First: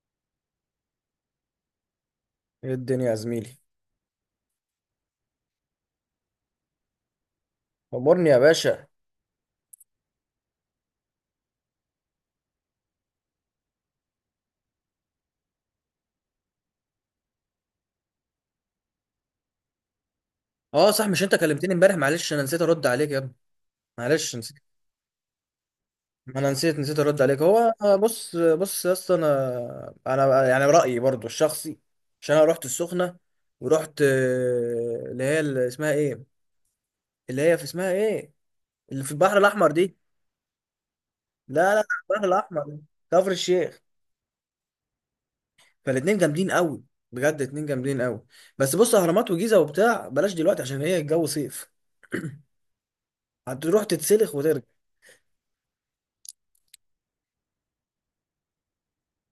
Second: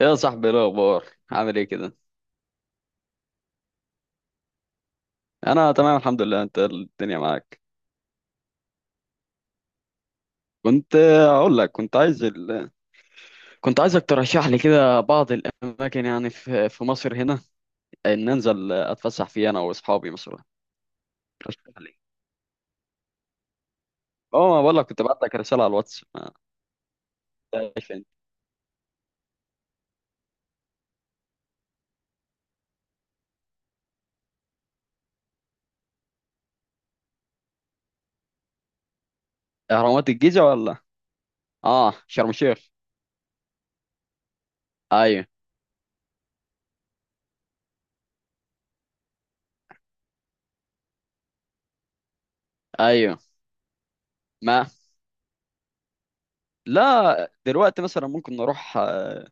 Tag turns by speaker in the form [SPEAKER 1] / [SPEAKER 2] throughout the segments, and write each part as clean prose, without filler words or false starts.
[SPEAKER 1] يا صاحبي، إيه الاخبار؟ عامل ايه كده؟
[SPEAKER 2] ايه الدنيا يا زميلي؟
[SPEAKER 1] انا تمام الحمد لله، انت الدنيا معاك؟
[SPEAKER 2] امرني يا باشا.
[SPEAKER 1] كنت اقول لك، كنت عايز كنت عايزك ترشح لي كده بعض الاماكن، يعني في مصر هنا، ان انزل اتفسح فيها انا واصحابي مثلا.
[SPEAKER 2] اه، صح، مش انت
[SPEAKER 1] رشح
[SPEAKER 2] كلمتني امبارح؟
[SPEAKER 1] لي.
[SPEAKER 2] معلش انا نسيت ارد عليك يا ابني. معلش،
[SPEAKER 1] اه،
[SPEAKER 2] نسيت.
[SPEAKER 1] ما بقول لك كنت بعت لك رساله على الواتس، ما
[SPEAKER 2] ما انا نسيت ارد عليك. هو،
[SPEAKER 1] تعرفش انت؟
[SPEAKER 2] بص بص يا اسطى، انا يعني رايي برضو الشخصي. عشان انا رحت السخنه، ورحت اللي هي، اللي اسمها ايه؟ اللي هي في اسمها ايه؟ اللي في البحر الاحمر دي.
[SPEAKER 1] اهرامات الجيزه ولا؟
[SPEAKER 2] لا، لا،
[SPEAKER 1] اه،
[SPEAKER 2] البحر
[SPEAKER 1] شرم الشيخ.
[SPEAKER 2] الاحمر، كفر الشيخ.
[SPEAKER 1] ايوه.
[SPEAKER 2] فالاتنين جامدين قوي، بجد اتنين جامدين قوي. بس بص، اهرامات وجيزه وبتاع بلاش دلوقتي، عشان هي الجو صيف،
[SPEAKER 1] ايوه.
[SPEAKER 2] هتروح تتسلخ وترجع.
[SPEAKER 1] ما لا، دلوقتي مثلا ممكن نروح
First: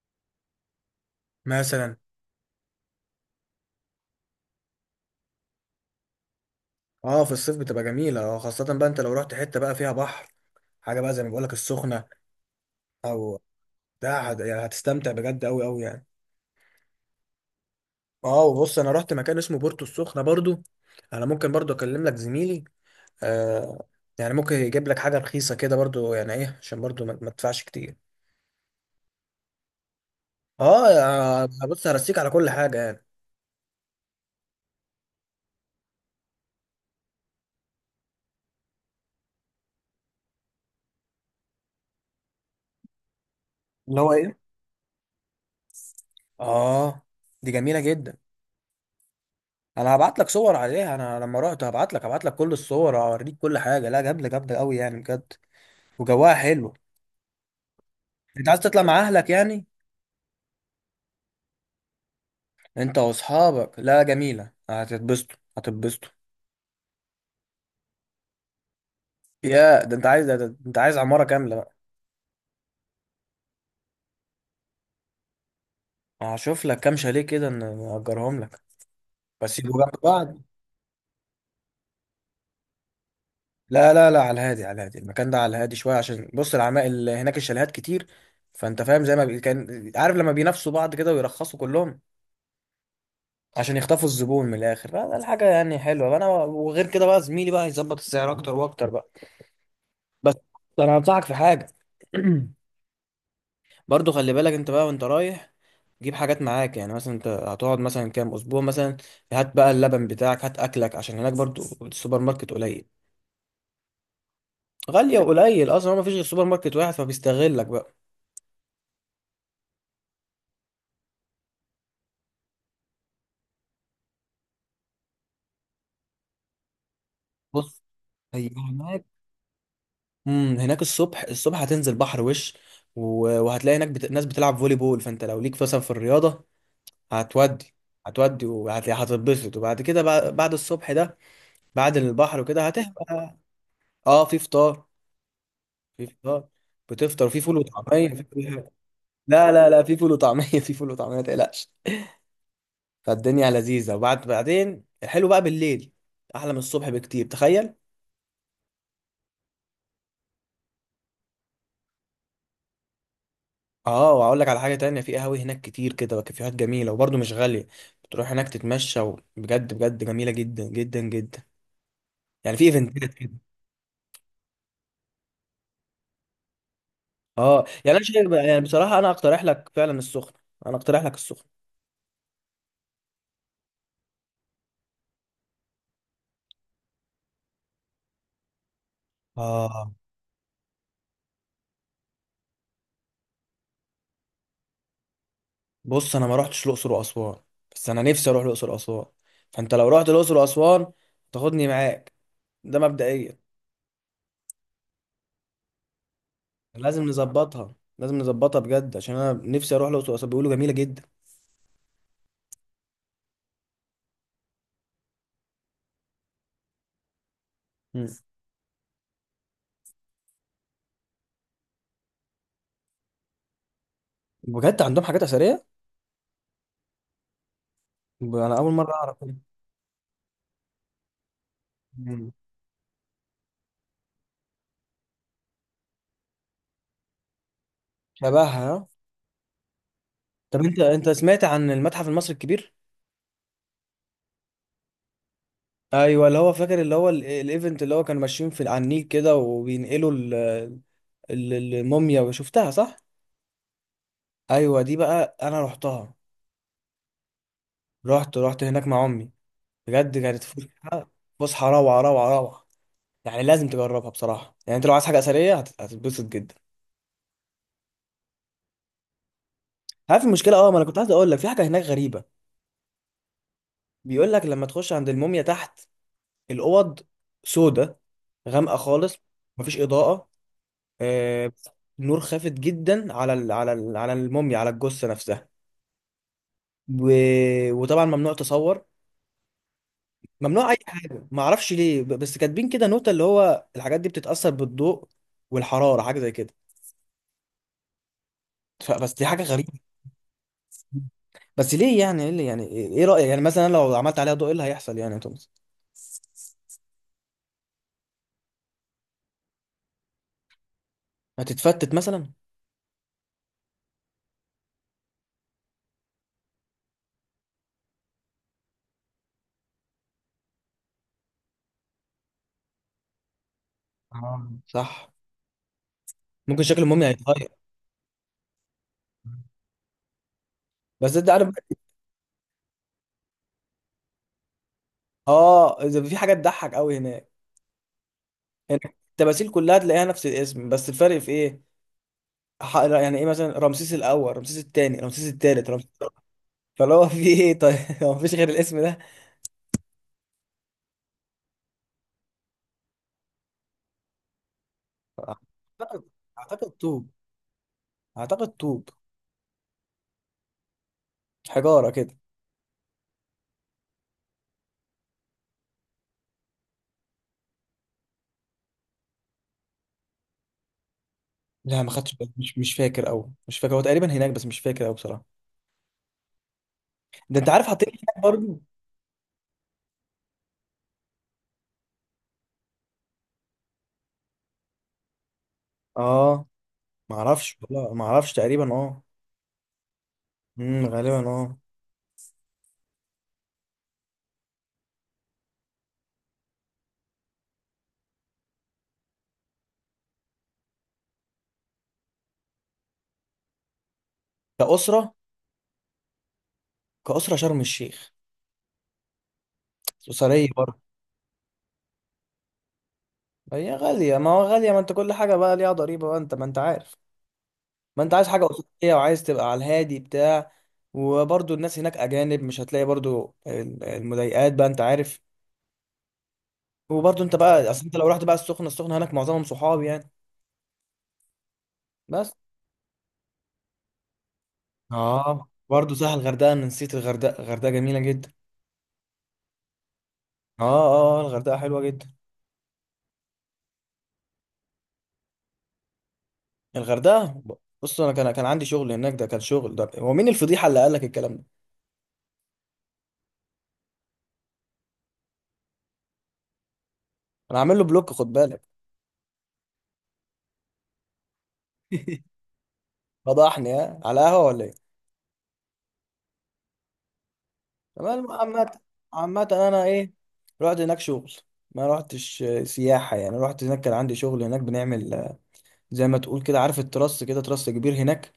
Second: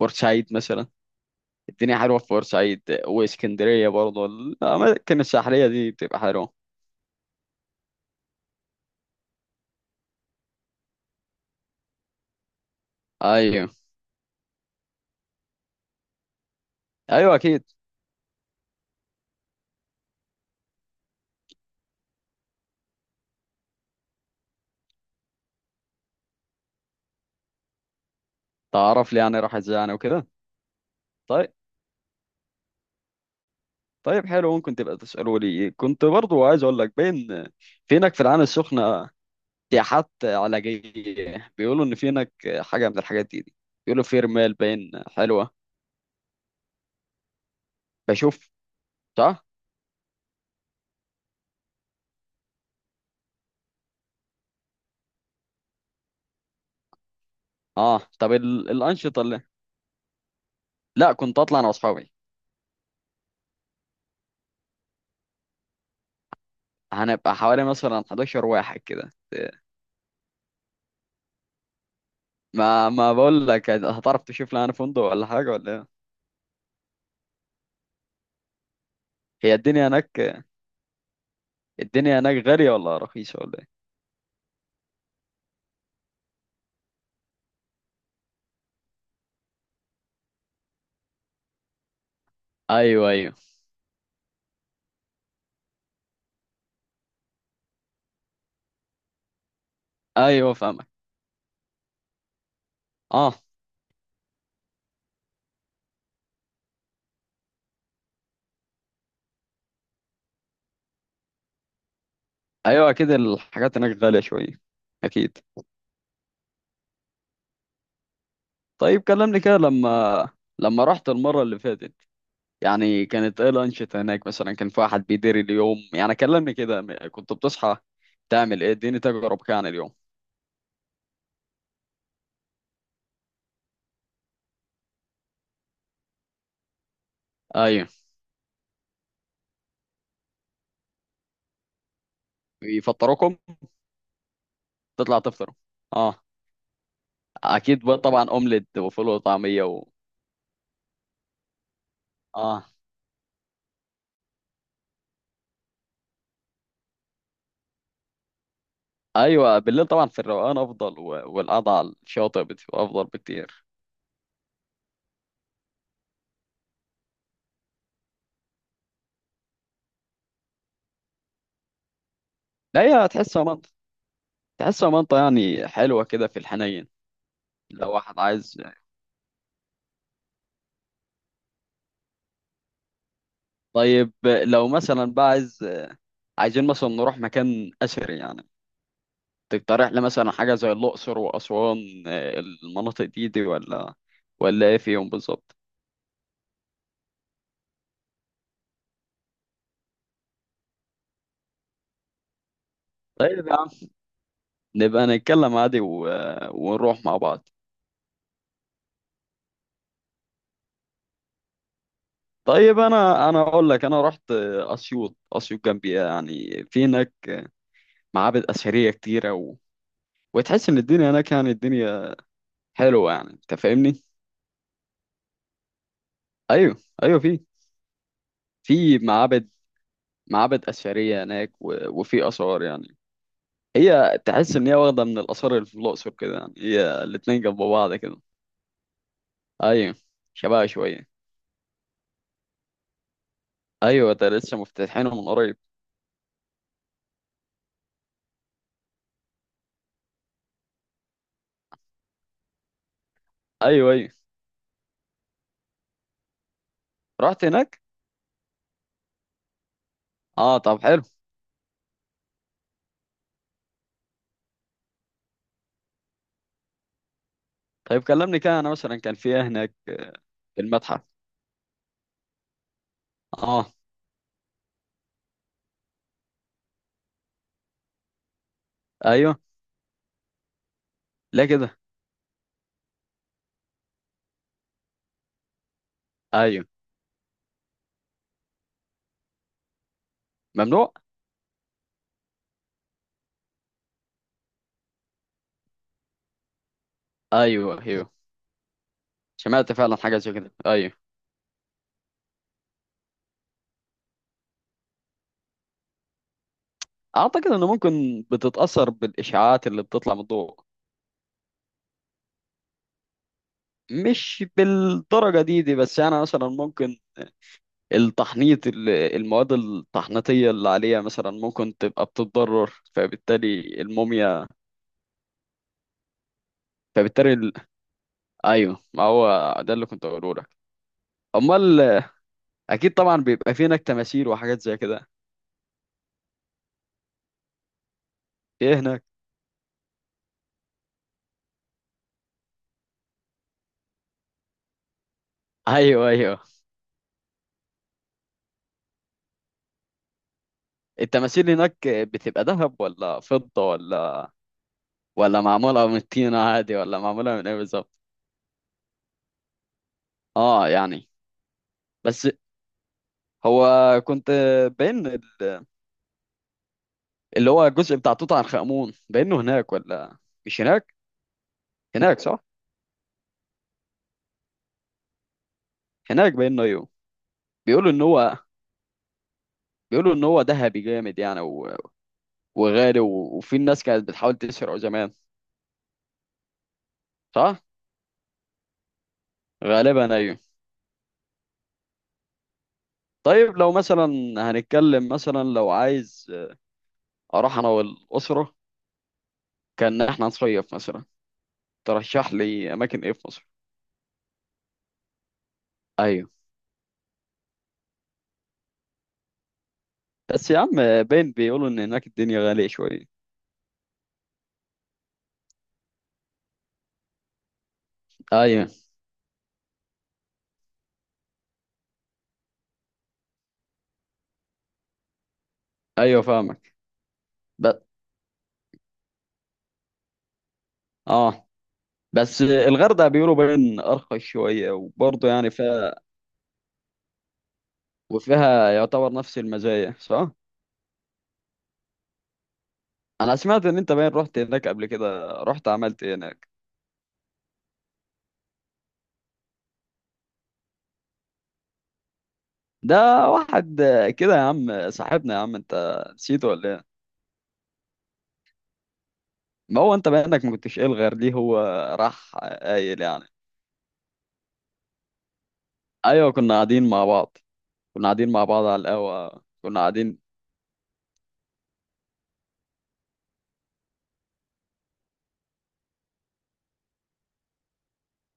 [SPEAKER 1] بورسعيد مثلا.
[SPEAKER 2] مثلا.
[SPEAKER 1] الدنيا حلوة في بورسعيد واسكندرية، برضه الأماكن الساحلية دي بتبقى حلوة.
[SPEAKER 2] اه، في الصيف بتبقى جميلة. اه، خاصة بقى انت لو رحت حتة بقى فيها بحر، حاجة بقى زي ما بقولك، السخنة. او،
[SPEAKER 1] أيوه.
[SPEAKER 2] ده يعني هتستمتع بجد، اوي اوي يعني.
[SPEAKER 1] أيوه أكيد.
[SPEAKER 2] اه، وبص، انا رحت مكان اسمه بورتو السخنة برضو. انا ممكن برضو اكلم لك زميلي. آه، يعني ممكن يجيب لك حاجة رخيصة كده برضو يعني ايه، عشان برضو ما تدفعش كتير.
[SPEAKER 1] تعرف لي يعني راح إزاي يعني وكده.
[SPEAKER 2] اه،
[SPEAKER 1] طيب.
[SPEAKER 2] بص، هرسيك على كل حاجة يعني.
[SPEAKER 1] طيب حلو، ممكن تبقى تسألوا لي. كنت برضه عايز أقول لك، بين في هناك في العين السخنة سياحات علاجية، بيقولوا إن في هناك حاجة من الحاجات دي.
[SPEAKER 2] اللي
[SPEAKER 1] بيقولوا
[SPEAKER 2] هو
[SPEAKER 1] في
[SPEAKER 2] ايه؟
[SPEAKER 1] رمال باين حلوة.
[SPEAKER 2] اه، دي جميلة جدا.
[SPEAKER 1] بشوف. صح؟
[SPEAKER 2] انا هبعت لك صور عليها، انا لما رحت هبعت لك، كل الصور، هوريك كل حاجة. لا، جامدة جامدة اوي يعني، بجد. وجواها حلو.
[SPEAKER 1] أه طب،
[SPEAKER 2] انت عايز تطلع مع
[SPEAKER 1] الأنشطة
[SPEAKER 2] اهلك
[SPEAKER 1] اللي،
[SPEAKER 2] يعني؟
[SPEAKER 1] لا كنت أطلع أنا وأصحابي.
[SPEAKER 2] انت واصحابك، لا، جميله، هتتبسطوا هتتبسطوا.
[SPEAKER 1] هنبقى حوالي مثلا 11 واحد كده.
[SPEAKER 2] يا ده انت عايز، ده انت عايز عماره كامله بقى.
[SPEAKER 1] ما بقول لك، هتعرف تشوف لي انا فندق ولا حاجه ولا ايه؟
[SPEAKER 2] هشوف لك كام شاليه كده، نأجرهم لك،
[SPEAKER 1] هي
[SPEAKER 2] بس يبقوا
[SPEAKER 1] الدنيا
[SPEAKER 2] جنب بعض.
[SPEAKER 1] هناك، الدنيا هناك غاليه ولا رخيصه ولا ايه؟
[SPEAKER 2] لا، لا، لا، على الهادي، على الهادي المكان ده، على الهادي شويه، عشان بص، العمائل هناك الشاليهات كتير، فانت فاهم زي ما كان عارف، لما بينافسوا بعض كده ويرخصوا كلهم
[SPEAKER 1] ايوه، ايوه.
[SPEAKER 2] عشان يخطفوا الزبون من الاخر. لا ده الحاجه يعني حلوه انا. وغير كده بقى، زميلي بقى هيظبط السعر اكتر واكتر بقى. بس،
[SPEAKER 1] ايوه فاهمك.
[SPEAKER 2] انا هنصحك في حاجه.
[SPEAKER 1] اه.
[SPEAKER 2] برضو خلي بالك انت بقى وانت رايح، جيب حاجات معاك. يعني مثلا، انت هتقعد مثلا كام اسبوع مثلا، هات بقى اللبن بتاعك، هات اكلك، عشان هناك برضو السوبر ماركت قليل.
[SPEAKER 1] ايوه اكيد، الحاجات هناك غاليه شويه.
[SPEAKER 2] غالية،
[SPEAKER 1] اكيد.
[SPEAKER 2] وقليل اصلا، هو مفيش غير سوبر ماركت واحد فبيستغلك بقى.
[SPEAKER 1] طيب كلمني كده، لما لما رحت المره اللي فاتت يعني، كانت ايه الانشطه هناك؟ مثلا كان في واحد بيدير اليوم، يعني كلمني كده. كنت بتصحى
[SPEAKER 2] بص، هي
[SPEAKER 1] تعمل ايه؟ اديني
[SPEAKER 2] هناك،
[SPEAKER 1] تجربه كده عن اليوم.
[SPEAKER 2] هناك الصبح الصبح هتنزل بحر وش، وهتلاقي هناك ناس بتلعب فولي بول، فانت لو ليك مثلا في الرياضة، هتودي
[SPEAKER 1] ايوه.
[SPEAKER 2] هتودي وهتبسط. وبعد كده بقى، بعد الصبح ده، بعد البحر وكده هتبقى.
[SPEAKER 1] يفطروكم؟
[SPEAKER 2] اه، في فطار.
[SPEAKER 1] تطلع تفطروا؟
[SPEAKER 2] في،
[SPEAKER 1] اه.
[SPEAKER 2] بتفطر في فول
[SPEAKER 1] اكيد بقى،
[SPEAKER 2] وطعميه في
[SPEAKER 1] طبعا
[SPEAKER 2] كل
[SPEAKER 1] اومليت
[SPEAKER 2] حاجه.
[SPEAKER 1] وفول
[SPEAKER 2] لا،
[SPEAKER 1] وطعميه
[SPEAKER 2] لا، لا، في فول وطعميه، في فول وطعميه، ما تقلقش.
[SPEAKER 1] اه.
[SPEAKER 2] فالدنيا لذيذه. وبعد بعدين الحلو بقى بالليل، احلى من الصبح بكتير، تخيل.
[SPEAKER 1] ايوه، بالليل طبعا في الروقان افضل، والقعده على الشاطئ بتبقى افضل بكتير.
[SPEAKER 2] اه، واقول لك على حاجه تانية، في قهاوي هناك كتير كده، وكافيهات جميله وبرضه مش غاليه، بتروح هناك تتمشى، وبجد بجد جميله جدا جدا جدا. يعني في
[SPEAKER 1] لا، هي
[SPEAKER 2] ايفنتات كده.
[SPEAKER 1] تحسها منطقه، تحسها منطقه يعني حلوه كده في الحنين.
[SPEAKER 2] اه،
[SPEAKER 1] لو
[SPEAKER 2] يعني انا
[SPEAKER 1] واحد
[SPEAKER 2] شايف يعني
[SPEAKER 1] عايز،
[SPEAKER 2] بصراحه، انا اقترح لك فعلا السخنه، انا اقترح لك السخنه.
[SPEAKER 1] طيب لو مثلا بقى عايز، عايزين مثلا نروح مكان اثري يعني، تقترح
[SPEAKER 2] اه،
[SPEAKER 1] لي مثلا حاجه زي الاقصر واسوان؟ المناطق دي ولا، ولا ايه فيهم بالظبط؟
[SPEAKER 2] بص، انا ما رحتش الاقصر واسوان، بس انا نفسي اروح الاقصر واسوان، فانت لو رحت الاقصر واسوان، تاخدني معاك، ده مبدئيا.
[SPEAKER 1] طيب يا عم، نبقى نتكلم عادي
[SPEAKER 2] لازم
[SPEAKER 1] ونروح مع بعض.
[SPEAKER 2] نظبطها، لازم نظبطها بجد، عشان انا نفسي اروح الاقصر واسوان، بيقولوا جميله جدا.
[SPEAKER 1] طيب، انا اقول لك، انا رحت اسيوط، اسيوط جنبي يعني، في هناك
[SPEAKER 2] مم.
[SPEAKER 1] معابد اثريه كتيره وتحس ان الدنيا هناك، يعني الدنيا حلوه، يعني انت فاهمني.
[SPEAKER 2] بجد عندهم حاجات اثريه؟
[SPEAKER 1] ايوه. ايوه، في
[SPEAKER 2] انا اول مره
[SPEAKER 1] في
[SPEAKER 2] اعرف كده.
[SPEAKER 1] معابد، معابد اثريه هناك وفي
[SPEAKER 2] مم.
[SPEAKER 1] اثار يعني. هي تحس ان هي واخده من الاثار اللي في الاقصر كده، يعني هي الاتنين جنب بعض كده.
[SPEAKER 2] شبهها، آه.
[SPEAKER 1] ايوه.
[SPEAKER 2] طب،
[SPEAKER 1] شبهها
[SPEAKER 2] انت
[SPEAKER 1] شويه.
[SPEAKER 2] انت سمعت عن المتحف المصري الكبير؟
[SPEAKER 1] ايوه، ده لسه مفتتحينه من قريب.
[SPEAKER 2] ايوه، اللي هو فاكر، اللي هو الايفنت اللي هو كانوا ماشيين في على النيل كده، وبينقلوا الموميا، وشفتها، صح؟
[SPEAKER 1] ايوه، ايوه.
[SPEAKER 2] ايوه دي بقى انا رحتها،
[SPEAKER 1] رحت هناك.
[SPEAKER 2] رحت هناك مع امي، بجد كانت
[SPEAKER 1] اه طب حلو.
[SPEAKER 2] فسحه، فسحه روعه روعه روعه. يعني لازم تجربها بصراحه، يعني انت لو عايز حاجه اثريه هتتبسط جدا.
[SPEAKER 1] طيب كلمني كده، انا مثلا كان في إيه هناك
[SPEAKER 2] عارف المشكله؟
[SPEAKER 1] في
[SPEAKER 2] اه، ما انا كنت
[SPEAKER 1] المتحف؟
[SPEAKER 2] عايز اقول لك، في حاجه هناك غريبه.
[SPEAKER 1] اه.
[SPEAKER 2] بيقول لك، لما تخش عند الموميا تحت، الاوض سودة، غامقه خالص،
[SPEAKER 1] ايوه
[SPEAKER 2] مفيش اضاءه،
[SPEAKER 1] لا
[SPEAKER 2] آه،
[SPEAKER 1] كده.
[SPEAKER 2] نور خافت جدا على الموميا، على الجثه نفسها.
[SPEAKER 1] ايوه.
[SPEAKER 2] و... وطبعا ممنوع تصور، ممنوع اي
[SPEAKER 1] ممنوع.
[SPEAKER 2] حاجه. ما اعرفش ليه، بس كاتبين كده نوتة اللي هو الحاجات دي بتتاثر بالضوء والحراره، حاجه زي كده.
[SPEAKER 1] ايوه، أيوه.
[SPEAKER 2] بس دي حاجه غريبه.
[SPEAKER 1] سمعت فعلا حاجة زي كده، أيوه.
[SPEAKER 2] بس ليه؟ يعني ايه اللي يعني ايه رأيك يعني مثلا لو عملت عليها ضوء، ايه اللي هيحصل يعني يا توماس؟
[SPEAKER 1] أعتقد إنه ممكن بتتأثر بالإشعاعات اللي بتطلع من الضوء.
[SPEAKER 2] هتتفتت مثلا؟
[SPEAKER 1] مش بالدرجة دي، بس يعني مثلا ممكن التحنيط، المواد التحنيطية اللي عليها مثلا ممكن تبقى بتتضرر، فبالتالي الموميا،
[SPEAKER 2] اه، صح، ممكن شكل الموميا
[SPEAKER 1] فبالتالي
[SPEAKER 2] هيتغير.
[SPEAKER 1] أيوه، ما هو ده اللي كنت أقوله لك.
[SPEAKER 2] بس انت عارف،
[SPEAKER 1] أمال. أكيد طبعا، بيبقى في هناك تماثيل وحاجات زي كده.
[SPEAKER 2] اه، اذا في حاجه تضحك قوي هناك.
[SPEAKER 1] في إيه
[SPEAKER 2] هناك
[SPEAKER 1] هناك؟
[SPEAKER 2] التماثيل كلها تلاقيها نفس الاسم، بس الفرق في ايه؟ يعني ايه مثلا؟ رمسيس الاول، رمسيس الثاني، رمسيس الثالث، رمسيس،
[SPEAKER 1] أيوه، أيوه.
[SPEAKER 2] فاللي هو في ايه طيب؟ هو مفيش غير الاسم ده.
[SPEAKER 1] التماثيل هناك بتبقى ذهب ولا فضة، ولا ولا معمولة من
[SPEAKER 2] اعتقد،
[SPEAKER 1] الطينة
[SPEAKER 2] اعتقد
[SPEAKER 1] عادي، ولا
[SPEAKER 2] طوب،
[SPEAKER 1] معمولة من ايه بالظبط؟
[SPEAKER 2] اعتقد طوب،
[SPEAKER 1] اه يعني.
[SPEAKER 2] حجاره كده.
[SPEAKER 1] بس. هو. كنت. بين اللي هو الجزء بتاع توت عنخ آمون، بينه هناك ولا مش هناك؟
[SPEAKER 2] لا، ما خدتش
[SPEAKER 1] هناك
[SPEAKER 2] بالي،
[SPEAKER 1] صح،
[SPEAKER 2] مش فاكر قوي، مش فاكر، هو تقريبا هناك بس مش فاكر قوي بصراحه.
[SPEAKER 1] هناك بينه ايوه.
[SPEAKER 2] ده انت عارف حاطين
[SPEAKER 1] بيقولوا
[SPEAKER 2] إيه
[SPEAKER 1] ان
[SPEAKER 2] هناك
[SPEAKER 1] هو،
[SPEAKER 2] برضه؟
[SPEAKER 1] بيقولوا ان هو ذهبي جامد يعني وغالي وفي الناس كانت بتحاول تسرقه زمان.
[SPEAKER 2] اه، ما اعرفش
[SPEAKER 1] صح.
[SPEAKER 2] والله، ما اعرفش تقريبا، اه.
[SPEAKER 1] غالبا ايوه.
[SPEAKER 2] امم، غالبا، اه.
[SPEAKER 1] طيب لو مثلا، هنتكلم مثلا لو عايز اروح انا والاسره، كان احنا نصيف مثلا، ترشح لي اماكن ايه في مصر؟
[SPEAKER 2] كأسرة؟
[SPEAKER 1] ايوه.
[SPEAKER 2] كأسرة شرم الشيخ، أسرية
[SPEAKER 1] بس يا عم،
[SPEAKER 2] برضه.
[SPEAKER 1] باين بيقولوا ان هناك الدنيا غالية شوية.
[SPEAKER 2] هي غالية، ما هو غالية، ما انت كل حاجة بقى ليها ضريبة بقى، انت ما انت عارف. ما انت عايز حاجة
[SPEAKER 1] ايوه
[SPEAKER 2] أسرية وعايز تبقى على الهادي بتاع، وبرضه الناس هناك أجانب، مش هتلاقي برضه المضايقات بقى، انت عارف.
[SPEAKER 1] ايوه فاهمك.
[SPEAKER 2] وبرضه انت بقى،
[SPEAKER 1] بس.
[SPEAKER 2] اصل انت لو رحت بقى السخنة، السخنة هناك معظمهم صحاب يعني.
[SPEAKER 1] اه.
[SPEAKER 2] بس،
[SPEAKER 1] بس الغردقة بيقولوا باين ارخص شوية، وبرضه
[SPEAKER 2] اه،
[SPEAKER 1] يعني
[SPEAKER 2] برضه
[SPEAKER 1] فيها،
[SPEAKER 2] سهل، الغردقة، انا نسيت الغردقة، الغردقة جميلة جدا.
[SPEAKER 1] وفيها يعتبر نفس المزايا، صح؟
[SPEAKER 2] اه، اه، الغردقة حلوة جدا.
[SPEAKER 1] انا سمعت ان انت باين رحت هناك قبل كده، رحت عملت إيه هناك؟
[SPEAKER 2] الغردقه بص، انا كان عندي شغل هناك، ده كان شغل. ده هو مين الفضيحه اللي قال لك الكلام ده؟
[SPEAKER 1] ده واحد كده يا عم، صاحبنا يا عم، انت نسيته ولا ايه؟
[SPEAKER 2] انا عامل له بلوك، خد بالك.
[SPEAKER 1] ما هو انت بانك ما كنتش الغر ليه، هو راح قايل يعني.
[SPEAKER 2] فضحني، ها، على قهوه ولا ايه؟
[SPEAKER 1] ايوه، كنا قاعدين مع بعض، كنا قاعدين
[SPEAKER 2] تمام،
[SPEAKER 1] مع بعض
[SPEAKER 2] عامه.
[SPEAKER 1] على القهوة،
[SPEAKER 2] عامه
[SPEAKER 1] كنا
[SPEAKER 2] انا ايه؟
[SPEAKER 1] قاعدين.
[SPEAKER 2] رحت هناك شغل، ما رحتش سياحه يعني، رحت هناك كان عندي شغل هناك، بنعمل زي ما تقول كده، عارف التراس كده، تراس كبير هناك،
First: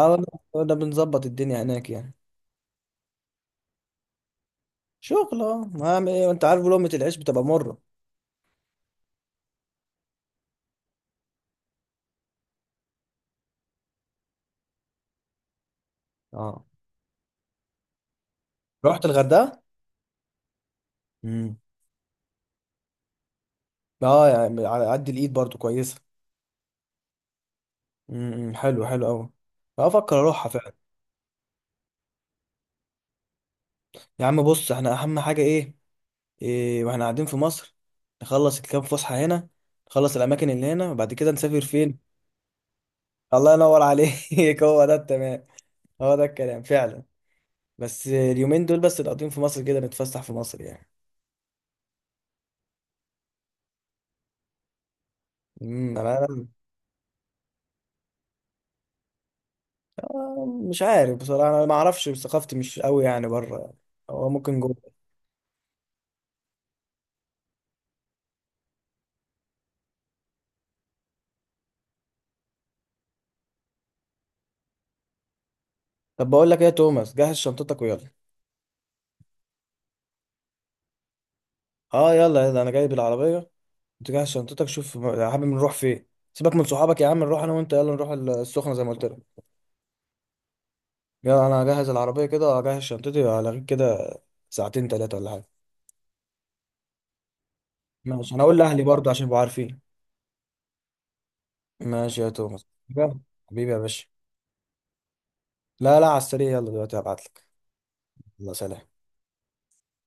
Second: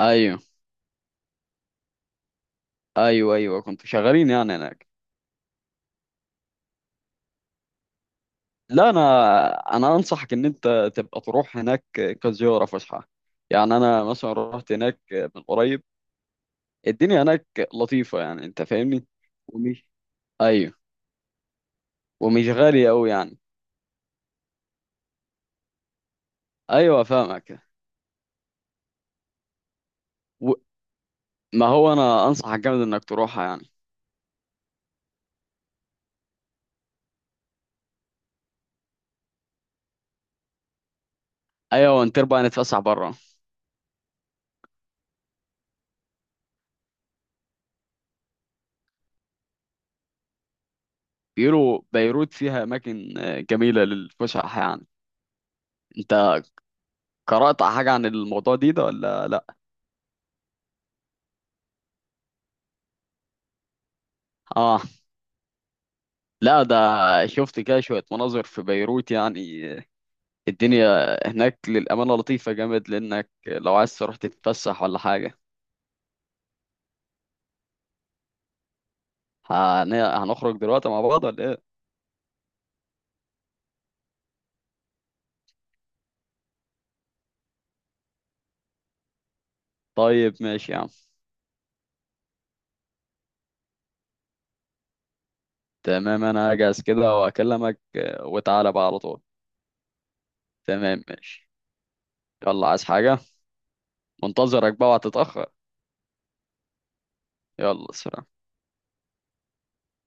[SPEAKER 1] ايوه،
[SPEAKER 2] بنظبط الدنيا هناك يعني.
[SPEAKER 1] ايوه. ايوه كنتوا شغالين يعني هناك.
[SPEAKER 2] شغل، اه ما أعمل ايه، انت عارف لقمه العيش بتبقى مره.
[SPEAKER 1] لا انا، انا انصحك ان انت تبقى تروح هناك كزياره فسحه. يعني انا مثلا رحت هناك من قريب،
[SPEAKER 2] اه،
[SPEAKER 1] الدنيا هناك لطيفه، يعني انت
[SPEAKER 2] رحت
[SPEAKER 1] فاهمني.
[SPEAKER 2] الغردقه.
[SPEAKER 1] ومش، ايوه،
[SPEAKER 2] امم.
[SPEAKER 1] ومش غاليه قوي يعني.
[SPEAKER 2] اه، يعني على قد الايد برضو كويسه.
[SPEAKER 1] ايوه فاهمك.
[SPEAKER 2] امم، حلو حلو قوي، افكر اروحها
[SPEAKER 1] و...
[SPEAKER 2] فعلا.
[SPEAKER 1] ما هو انا انصحك جامد انك تروحها يعني.
[SPEAKER 2] يا عم بص، احنا اهم حاجه ايه، إيه واحنا قاعدين في مصر؟ نخلص الكام فسحه هنا، نخلص الاماكن اللي هنا، وبعد كده نسافر فين؟
[SPEAKER 1] ايوه انت بقى، نتفسح بره.
[SPEAKER 2] الله ينور عليك! هو ده التمام، هو ده الكلام فعلا. بس اليومين دول بس نقضيهم في مصر كده، نتفسح في مصر يعني.
[SPEAKER 1] بيقولوا بيروت فيها اماكن جميله للفسح يعني.
[SPEAKER 2] انا
[SPEAKER 1] انت
[SPEAKER 2] أنا-
[SPEAKER 1] قرأت حاجه عن الموضوع دي ده ولا لا؟
[SPEAKER 2] مش عارف بصراحه، انا ما اعرفش، ثقافتي مش قوي يعني بره يعني. هو ممكن
[SPEAKER 1] اه.
[SPEAKER 2] جوه.
[SPEAKER 1] لا، ده شفت كده شوية مناظر في بيروت، يعني الدنيا هناك للأمانة لطيفة جامد، لأنك لو عايز تروح تتفسح ولا حاجة.
[SPEAKER 2] طب بقول لك ايه يا توماس؟ جهز شنطتك ويلا.
[SPEAKER 1] هن- هنخرج دلوقتي مع بعض ولا إيه؟
[SPEAKER 2] اه، يلا يلا، انا جايب العربيه، تجهز شنطتك، شوف يا حبيبي نروح فين. سيبك من صحابك يا عم، نروح انا وانت، يلا نروح السخنه زي ما قلت لك.
[SPEAKER 1] طيب ماشي يا عم.
[SPEAKER 2] يلا، انا هجهز العربيه كده، هجهز شنطتي، هلاقيك كده ساعتين ثلاثه ولا حاجه.
[SPEAKER 1] تمام، أنا هجهز كده وأكلمك،
[SPEAKER 2] ماشي، انا اقول
[SPEAKER 1] وتعالى
[SPEAKER 2] لاهلي
[SPEAKER 1] بقى على
[SPEAKER 2] برضه
[SPEAKER 1] طول.
[SPEAKER 2] عشان يبقوا عارفين.
[SPEAKER 1] تمام ماشي.
[SPEAKER 2] ماشي يا توماس.
[SPEAKER 1] يلا، عايز حاجة؟
[SPEAKER 2] تمام. حبيبي يا باشا.
[SPEAKER 1] منتظرك بقى، وهتتأخر.
[SPEAKER 2] لا، لا، على السريع، يلا دلوقتي هبعت لك.
[SPEAKER 1] يلا سلام.
[SPEAKER 2] يلا سلام.